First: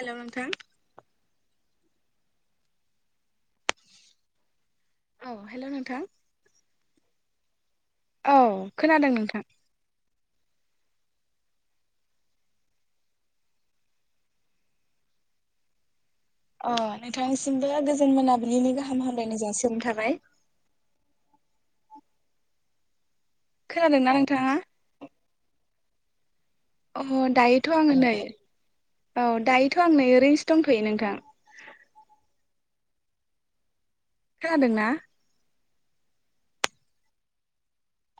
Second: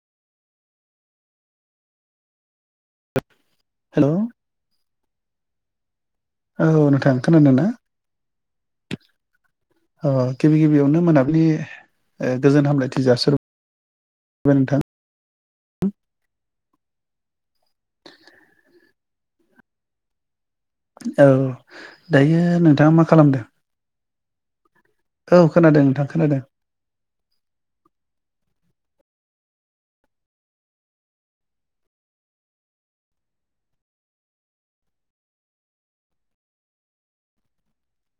हेल' नोंथां हेलौ औ हेल' नोंथां औ नोंथां खोनादोंना? औ खोनादों नोंथां ओ गिबि गिबियावनो मोनाबिलि ओ गोजोन हामलायथि जासिहर [unintelligible] बाय नोंथां। अ नोंथांसिमबो गोजोन मोनाबिनि गाहाम हामलायनाय जासि हरनाय थाबाय। औ दायो नोंथाङा मा खालामदों? खोनादोंना नोंथाङा औ खोनादों नोंथां खोनादों अ दायोथ' आङो नै औ दायोथ' आं नै ओरैन्सो दंथ'यो नोंथां खोनादोंना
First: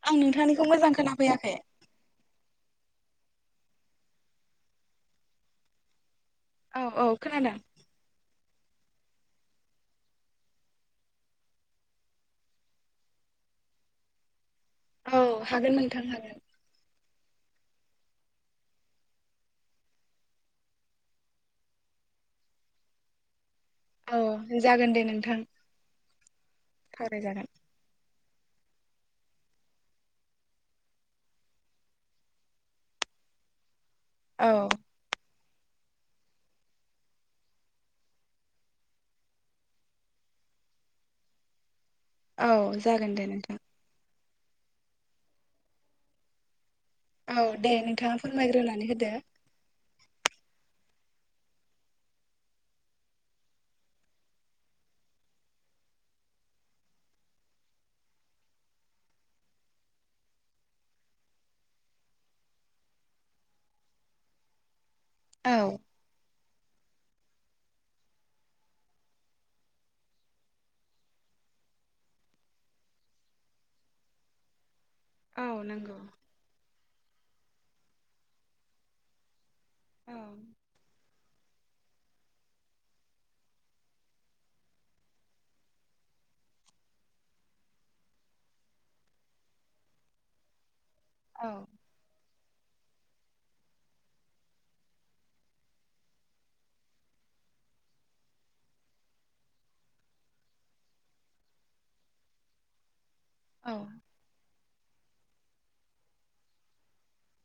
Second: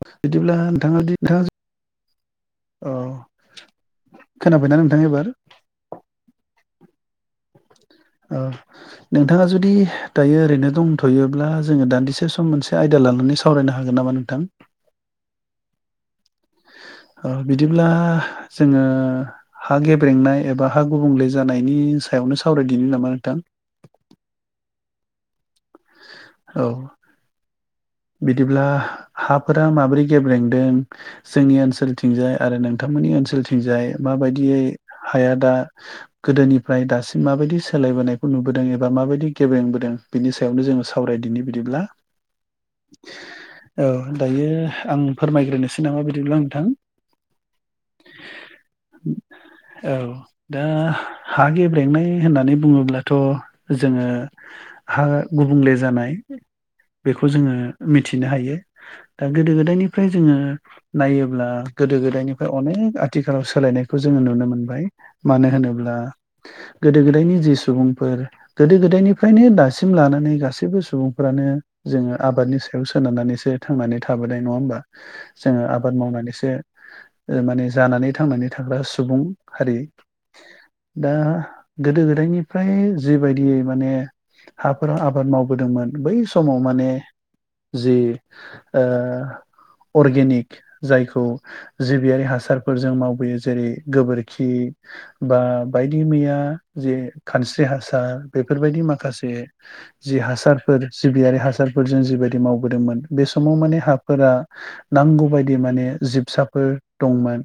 आं बिदिब्ला नोंथांनिखौ मोजां नोंथाङा दि नोंथाङा खोनाफैयाखै ज अ खोनाबायना नोंथां एबार औ औ खोनादों ओ नोंथाङा जुदि दायो ओरैनो दंथ'योब्ला जोङो दान्दिसे सम मोनसे आयदा लानानै साव सावरायनो हागोन नामा नोंथां औ हागोन नोंथां हागोन अ बिदिब्ला जोङो हा गेब्रेंनाय एबा हा गुबुंले जानायनि सायावनो सावरायदिनि नामा नोंथां औ जागोन दे नोंथां औ सावरायजागोन बिदिब्ला हाफोरा माबोरै गेब्रेंदों जोंनि ओनसोलथिंजाय आरो नोंथांमोननि ओनसोलथिंजाय औ माबायदियै हाया दा गोदोनिफ्राय दासिम माबायदि सोलायबोनायखौ नुबोदों एबा माबायदि गेब्रेंबोदों बिनि सायावनो जोङो सावरायदिनि बिदिब्ला औ जागोन दे नोंथां औ दायो आं फोरमायग्रोनोसै नामा बिदिब्ला नोंथां औ दे नोंथाङा फोरमायग्रोनानै होदो औ दा हा गेब्रेंनाय होननानै बुङोब्लाथ' जोङो हा गुबुंले जानाय खौ जोङो मिथिनो हायो दा गोदो गोदायनिफ्राय जोङो नायोब्ला गोदो गोदायनिफ्राय अनेक आथिखालाव सोलायनायखौ जोङो नुनो मोनबाय मानो औ होनोब्ला गोदो गोदायनि जि सुबुंफोर गोदो गोदायनिफ्रायनो दासिम लानानै गासैबो सुबुंफ्रानो जोङो आबादनि सायाव सोनारनानैसो थांनानै थाबोनाय नङा होमबा औ जोङो नंगौ आबाद मावनानैसो ओ माने जानानै थांनानै थाग्रा सुबुं हारि औ दा गोदो गोदायनिफ्राय जिबायदियै माने हाफोराव आबाद मावबोदोंमोन बै समाव माने जि ओ अरगेनिक जायखौ औ जिबियारि हासारफोर जों मावबोयो जेरै गोबोरखि बा बायदि मैया जे खानस्रि हासार बेफोरबायदि माखासे जि हासारफोर जिबियारि हासारफोरजों जिबायदि मावबोदोंमोन बे समाव औ माने हाफोरा नांगौबायदि माने जिबसाफोर दंमोन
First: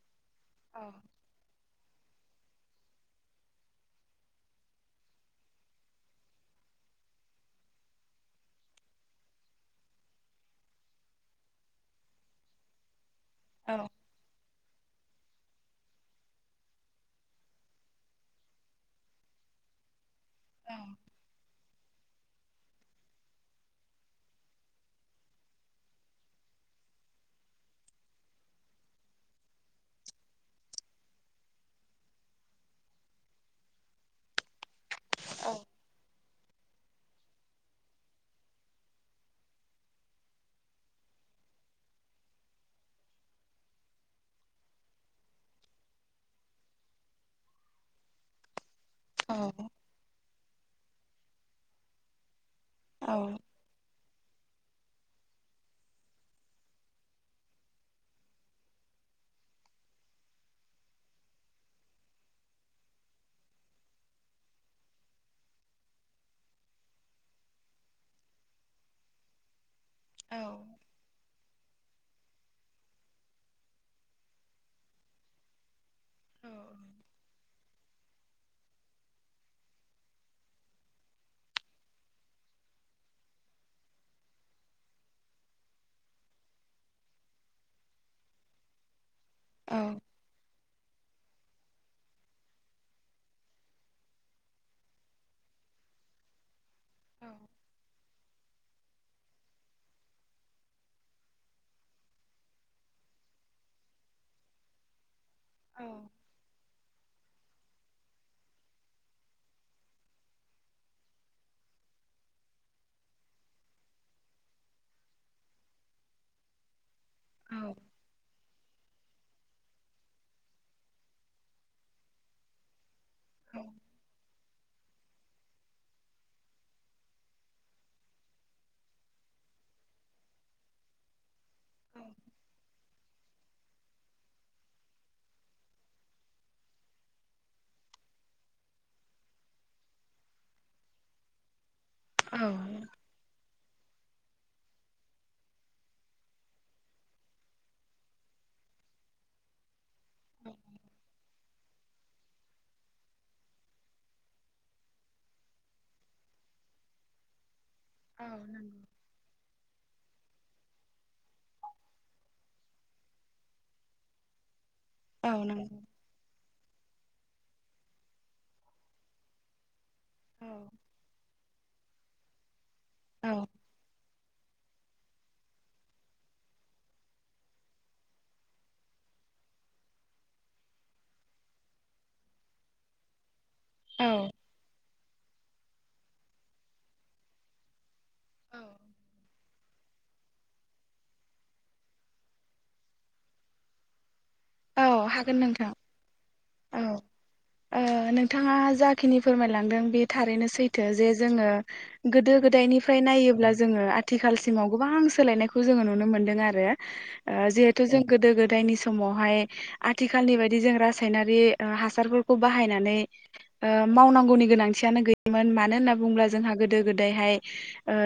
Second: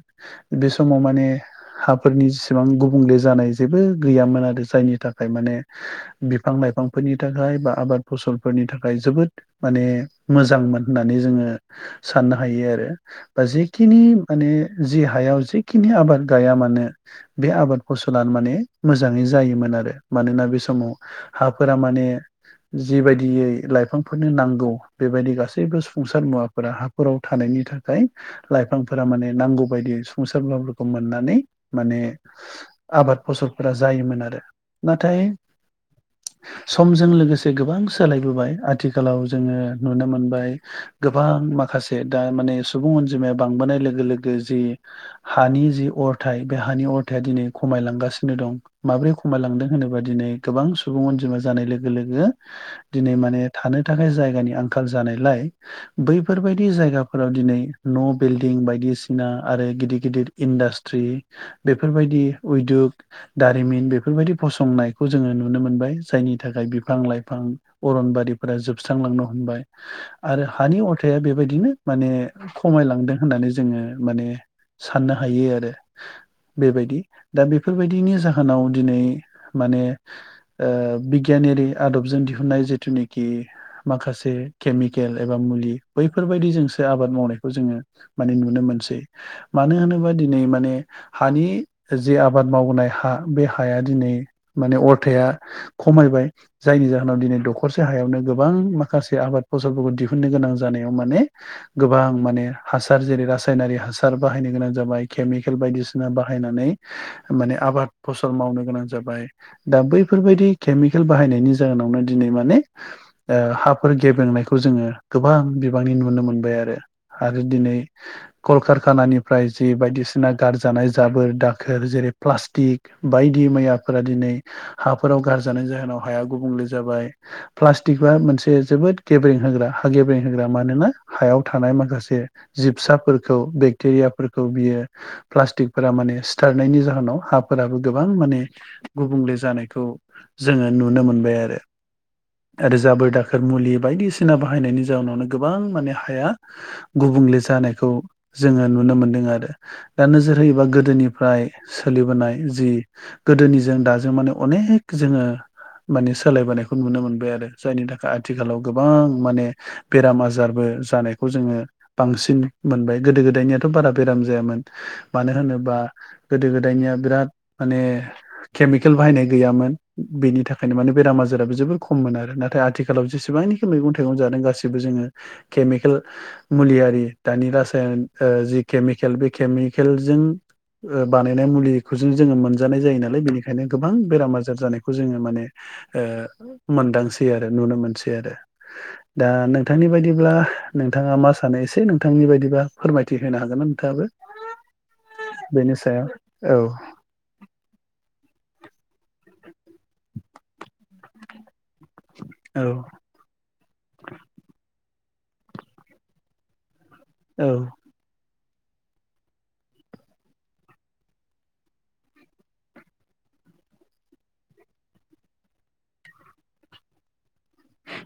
बे समाव औ माने हाफोरनि जेसेबां गुबुंले जानाय जेबो गैयामोन आरो जायनि थाखाय माने बिफां लाइफांफोरनि थाखाय बा आबाद फसलफोरनि था खाय जोबोद माने मोजांमोन होननानै जोङो साननो हायो आरो बा जिखिनि माने जि हायाव जिखिनि आबाद गाया मानो बे आबाद फसलानो माने मोजाङै जायोमोन आरो मानोना बे समाव हाफोरा माने जिबायदियै लाइफांफोरनो नांगौ बेबायदि गासैबो सफुंसार मुवाफोरा हाफोराव थानायनि थाखाय लाइफांफोरा माने नांगौ बायदि संसारफोरखौ मोननानै माने आबाद फसलफोरा जायोमोन आरो नाथाय औ समजों लोगोसे गोबां सोलायबोबाय आथिखालाव जोङो नुनो मोनबाय गोबां माखासे दा माने सुबुं अनजिमाया बांबोनाय लोगो लोगो जि हानि जि अरथायाइ बे हानि अरथाया दिनै खमायलांगासिनो दं। माब्रै औ खमायलांदों होनोबा दिनै गोबां सुबुं अनजिमा जानाय लोगो-लोगो दिनै औ माने थानो थाखाय जायगानि आंखाल जानायलाय बैफोरबायदि जायगाफोराव दिनै न' बिल्डिं बायदिसिना आरो गिदिर-गिदिर इन्डास्ट्रि बेफोरबायदि उयदुग दारिमिन बेफोरबायदि फसंनायखौ जोङो नुनो मोनबाय जायनि थाखाय बिफां लाइफां अरनबारिफोरा जोबस्रांलांनो हमबाय औ आरो हानि अरथाया बेबायदिनो माने खमायलांदों होननानै जोङो माने साननो हायो आरो। औ बेबायदि दा बेफोरबायदिनि जाहोनाव दिनै माने ओ बिगियानारि आदबजों दिहुनाय जिथुनि कि माखासे केमिकेल एबा मुलि बैफोरबायदि जोंसो आबाद मावनायखौ जोङो माने नुनो मोनसै औ मानो होनोबा दिनै माने हानि जे आबाद मावबोनाय हा बे हाया दिनै माने अरथाया खमायबाय जायनि जाहोनाव दिनै दखरसे हायावनो गोबां माखासे आबाद फसलफोरखौ दिहुननो गोनां जानायाव माने गोबां माने हासार जेरै रासायनारि हासार बाहायनो गोनां जाबाय केमिकेल बायदिसिना बा बाहायनानै माने आबाद फसल मावनो गोनां जाबाय। दा बैफोरबायदि केमिकेल बाहायनायनि जाहोनावनो दिनै माने ओ हाफोर गेब्रेंनायखौ जोङो गोबां बिबांनि नुनो मोनबाय आरो। आरो दिनै कलकारखानानिफ्राय जि बायदिसिना गारजानाय जाबोर दाखोर जेरै प्लास्टिक बायदि मैयाफोरा दिनै हाफोराव गारजानायनि जाहोनाव हाया गुबुंले जाबाय। प्लास्टिकया मोनसे जोबोद गेब्रें होग्रा हा गेब्रें होग्रा मानोना हायाव थानाय माखासे जिबसाफोरखौ बेक्टेरियाफोरखौ बियो प्लास्टिकफोरा माने सिथारनायनि जाहोनाव हाफोराबो गोबां माने गुबुंले जानायखौ जोङो नुनो मोनबाय आरो। औ। आरो जाबोर दाखोर मुलि बायदिसिना बाहायनायनि जाउनावनो गोबां माने हाया गुबुंले जानायखौ जोङो नुनो मोनदों आरो दा नोजोर होयोबा गोदोनिफ्राय सोलिबोनाय जि गोदोनिजों दाजों माने अनेक जोङो माने सोलायबोनायखौ नुनो मोनबाय आरो जायनि थाखाय आथिखालाव नंगौ गोबां माने बेराम आजारबो जानायखौ जोङो बांसिन मोनबाय गोदो गोदायनियाथ' बारा बेराम जायामोन। मानो होनोबा गोदो गोदायनिया बिराद माने केमिकेल बाहायनाय गैयामोन। बेनि थाखायनो माने बेराम आजाराबो जोबोर खममोन आरो नाथाय आथिखालाव औ जेसेबांनाखि मैगं था थाइगं जादों गाससिबो जोङो केमिकेल मुलि आरि दानि रासायान ओ जि केमिकेल बे केमिकेलजों ओ बानायनाय मुलिखौ जों जोङो मोनजानाय जायो नालाय बेनिखा खायनो गोबां बेराम आजार जानायखौ जोङो माने ओ मोनदांसै आरो नुनो मोनस सै आरो दा नों थांनि बायदिब्ला नोंथाङा मा सानो एसे नोंथांनि बायदिब्ला फोरमायथि होनो हागोन ना नोंथाङाबो? औ हागोन [unintelligible] नोंथां बेनि सायाव औ। ओ नोंथाङा जाखिनि फोरमायलांदों बे थारैनो सैथो जे जोङो गोदो औ गोदायनिफ्राय नायोब्ला जोङो आथिखालसिमाव गोबां सोलायनायखौ जोङो नुनो मोनदों आरो ओ औ जिहेथु जों गोदो गोदायनि समावहाय आथिखालनि बायदि जों रासायनारि हासारफोरखौ बाहायनानै ओ मावनांगौनि गोनांथियानो गैयामोन मानो होनना बुंङोब्ला जोंहा गोदो गोदायहाय ओ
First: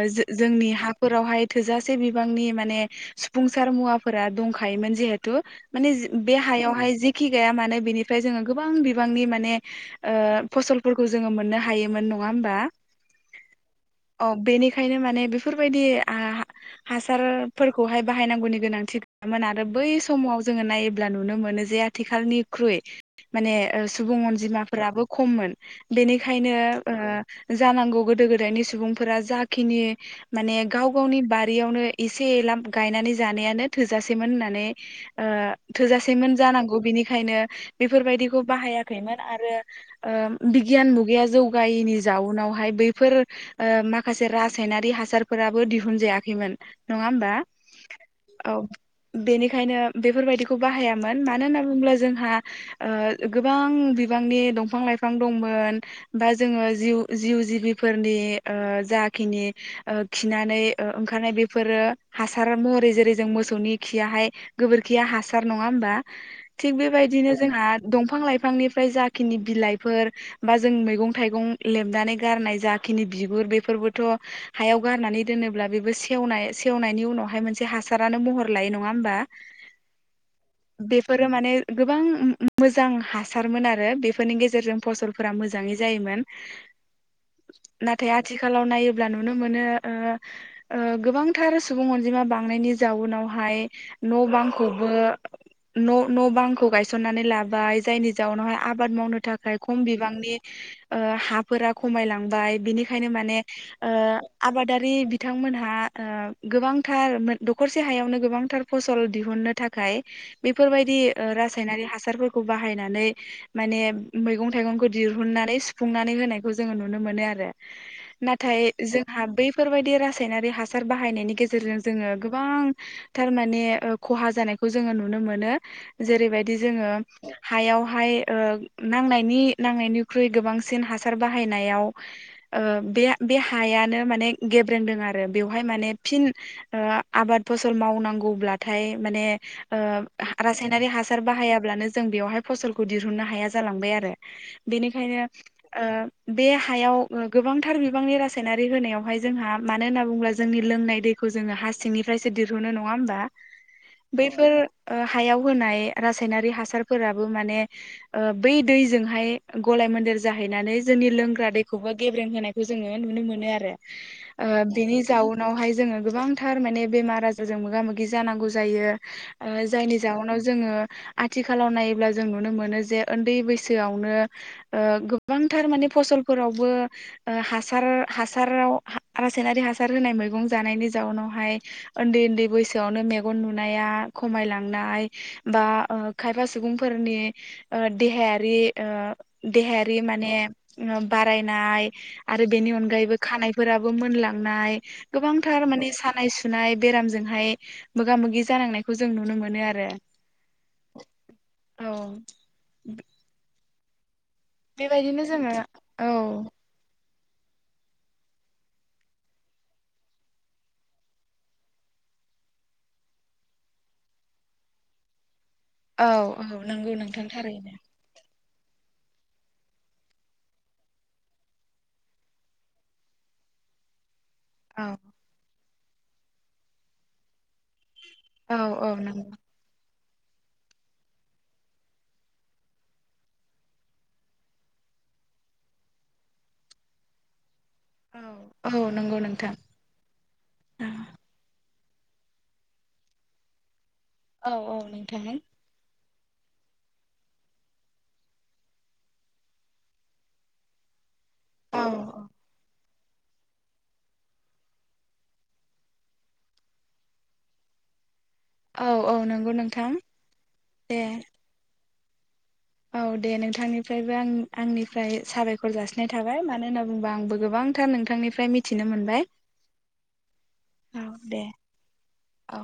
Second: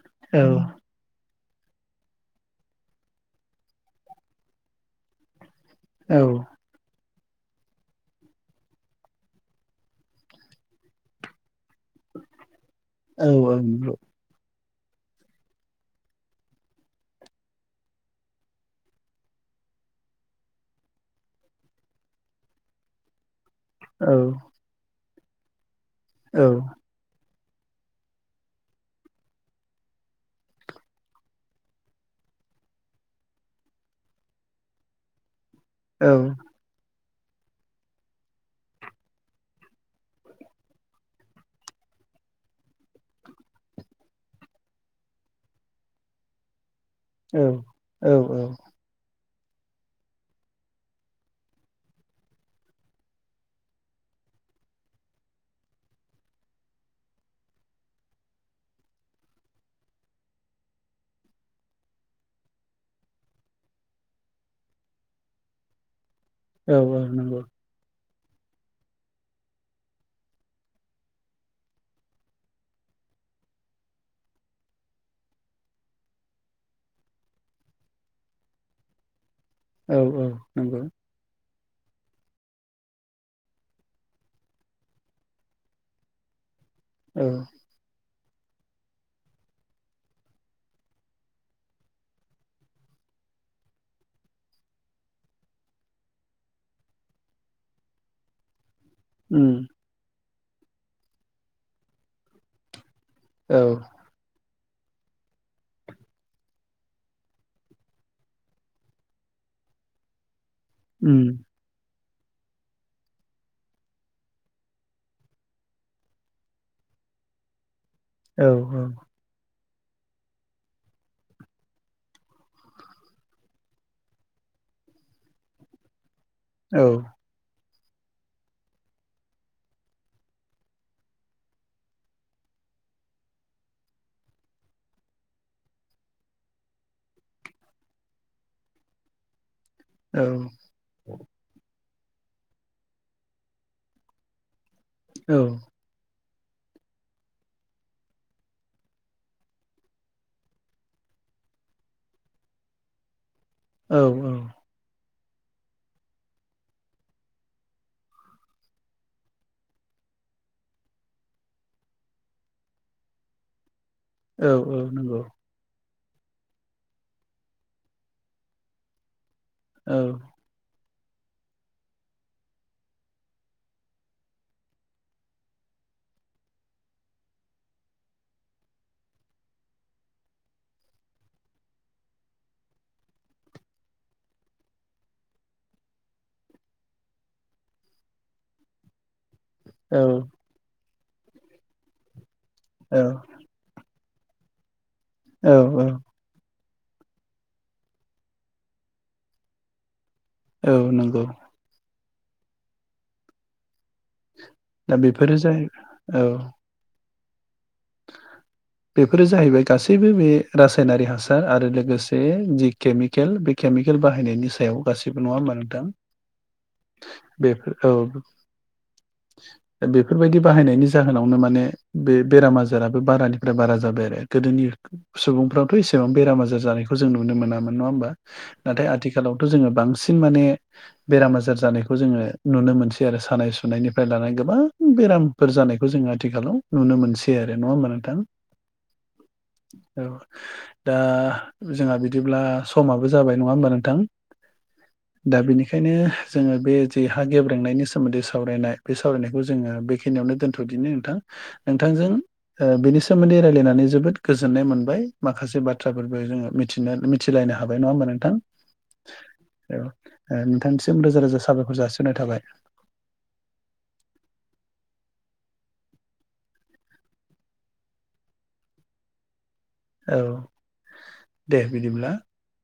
औ जो-जोंनि हा फोरावहाय थोजासे बिबांनि माने सुफुंसार मुवाफोरा दंखायोमोन जिहेथु माने बे हायावहाय जेखि गैया मानो बेनिफ्राय जोङो गोबां बिबांनि माने ओ फसलफोरखौ जोङो मोननो हायोमोन नङा होमबा? औ औ नंगौ। औ बेनिखायनो माने बेफोरबायदि आह हासारफोरखौहाय बाहायनांगौनि गोनांथि गैयामोन आरो बै समाव जोङो नायोब अब्ला नुनो मोनो जे आथिखालनिख्रुइ माने ओ औ सुबुं अनजिमाफोराबो खममोन। औ बेनिखायनो ओ जानांगौ गोदो गोदायनि सुबुंफोरा जाखिनि माने गाव गावनि बारियावनो एसे एला गायनानै जानायानो थोजासेमोन होननानै ओ थोजासेमोन जानांगौ बिनिखायनो बेफोरबायदिखौ बाहायाखैमोन आरो ओ बिगियान मुगाया जौगायैनि जाउनावहाय बैफोर ओ माखासे रासायनारि हासारफोराबो दिहुनजायाखैमोन। नङा होमबा औ बेनिखायनो बेफोरबायदि खौ बाहायामोन मानो होनना बुङोब्ला जोंहा ओ गोबां बिबांनि दंफां लाइफां दंमोन बा जोङो जिउ-जिउ जिबिफोरनि ओ जाखिनि ओ खिनानै ओ ओंखारनाय बेफोरो हासार महरै जेरै जों मोसौनि खियाहाय गोबोरखिया हासार नङा होमबा थिग औ औ बेबायदिनो नंगौ जोंहा दंफां लाइफांनि फ्राय जाखिनि बिलाइफोर बा जों मैगं थाइगं लेबनानै गारनाय जाखिनि बिगुर बेफोरबोथ' हायाव गारनानै दोनोब्ला बेबो सेवनाय सेवनायनि उनावहाय मोनसे हासारानो महर लायो नङा होमबा? औ-औ। बे फोरो माने गोबां मो-मोजां हासारमोन आरो बेफोरनि गेजेरजों फसलफोरा मोजाङै जायोमोन। [unintelligible] औ। नाथाय आथिखालाव नायोब्ला नुनो मोनो ओ ओ गोबांथार सुबुं अनजिमा बांनायनि जाउनावहाय न' बांखौबो न' न' बांखौ गायसननानै लाबाय जायनि जाउनावहाय आबाद मावनो उम थाखाय खम बिबांनि ओ हाफोरा खमायलांबाय बिनिखायनो म माने औ ओ आबादारि बिथांमोनहा ओ गोबांथार मो दखरसे हायावनो गोबांथार फसल दिहुननो थाखाय बेफोरबायदि ओ उम रासायनारि हासारफोरखौ बाहायनानै माने मैगं थाइगंखौ दिहुननानै सुफुंनानै होनायखौ जोङो नुनो मोनो आरो। औ नाथाय जोंहा बैफोरबायदि रासायनारि हासार बाहायनायनि गेजेरजों जोङो गोबां थारमाने ओ खहा जानायखौ जोङो नुनो मोनो जेरैबायदि औ जोङो हायावहाय ओ नांनायनि नांनायनिख्रुइ गोबांसिन हासार बाहायनायाव ओ बे बे हायानो माने गेब्रेंदों आरो बेवहाय माने फिन ओ आबाद फसल मावनांगौब्लाथाय माने ओ औ रासा नारि हासार बाहायाबानो जों बेयावहाय फसलखौ दिहुननो हाया जालांबाय आरो। बेनिखायनो औ ओ बे हायाव ओ गोबांथार बिबांनि रासायनारि होनायावहाय जोंहा मानो होनना बुङोब्ला जोंनि लोंनाय दै खौ जोङो हा सिंनिफ्रायसो दिरहुनो नङा होमबा? बैफोर हायाव होनाय रासायनारि हासारफोराबो माने ओ बै दैजोंहाय गलाय मन्देर जाहैनानै जोंनि लोंग्रा दैखौबो गेब्रें होनाय जोङो नुनो मोनो आरो औ ओ औ बेनि नंगौ जाउनावहाय जोङो गोबां थार माने बेमार आजारजों मोगा मोगि जानांगौ जायो ओ औ जायनि जउनाव जोङो आथिखालाव नायोब्ला जों नुनो मोनो जे उन्दै बैसोआवनो ओ गोबांथार माने फसलफोरावबो ओ हासार हासाराव रासायनारि हासार होनाय मैगं जानायनि जाउनावहाय उन्दै उन्दै बैसोआवनो मेगन नु खमायलांनाय बा खायफा सुबुंफोरनि ओ देहायारि ओ देहायारि माने औ बारायनाय आरो बेनि अनगायैबो खानाय फोराबो मोनलांनाय औ गोबांथार औ माने सानाय सुनाय बेरामजोंहाय मोगा मोगि जानांनायखौ जों नुनो मोनो आरो। औ नंगौ औ दा बेबायदिनो बेफोरो जोंङो जाहै औ [inaudible] बेफोरो जाहैबाय गासैबो बे रासायनारि हासार आरो लोगोसे जि केमिकेल बे केमिकेल बाहायनायनि सायाव गासिबो नङा होमबा नोथां औ औ नंगौ नोंथां थारैनो बेफोर औ बेफोरबायदि बाहायनायनि जाहोनावनो माने बे बेरामा बेमाराबो बारानिफ्राय बारा जाबाय आरो गोदोनि औ सुबुंफ्राथ' एसेबां बेराम आजार जानायखौ जों नुनो मोनामोन नङा होमबा। औ नाथाय औ आथिखालावथ' जोंङो बांसिन माने बेराम आजार जानायखौ जोंङो नुनो मोनसै आरो सानाय सुनायनिफ्राय लानानै गोबां बेरामफोर जानायखौ जोंङो आथिखालाव नुनो मोनसै आरो नङा होमबा नोंथां नंगौ औ नंगौ नोंथां औ दा जोंहा बिदिब्ला समाबो जाबाय नङा होमबा नोंथां औ औ नोंथां बेखायनो जोंङो बे जे हा गेब्रांनायनि सोमोन्दै सावरायनाय बे सावरायनायखौ जोंङो बे खिनियावनो दोनथ'दिनो नोंथां औ नोंथांजों ओ बेनि सोमोन्दै रायलायनानै जोबोद गोजोन्नाय मोनबाय माखासे बाथ्राफोरबो जोंङो मि थाना मिथिलायनो हाबाय नङा होमबा नोंथां औ औ नंगौ नोंथां औ नोंथांनिसिम दे रोजा रोजा साबायखर जासिनाय थाबाय औ दे नोंथांनिफ्रायबो आं आंनिफ्राय साबायखर जासिनाय थाबाय मानो होनना बुंङोबा आंबो गोबांथार नोंथांनि फ्राय मिथिनो मोनबाय औ औ दे औ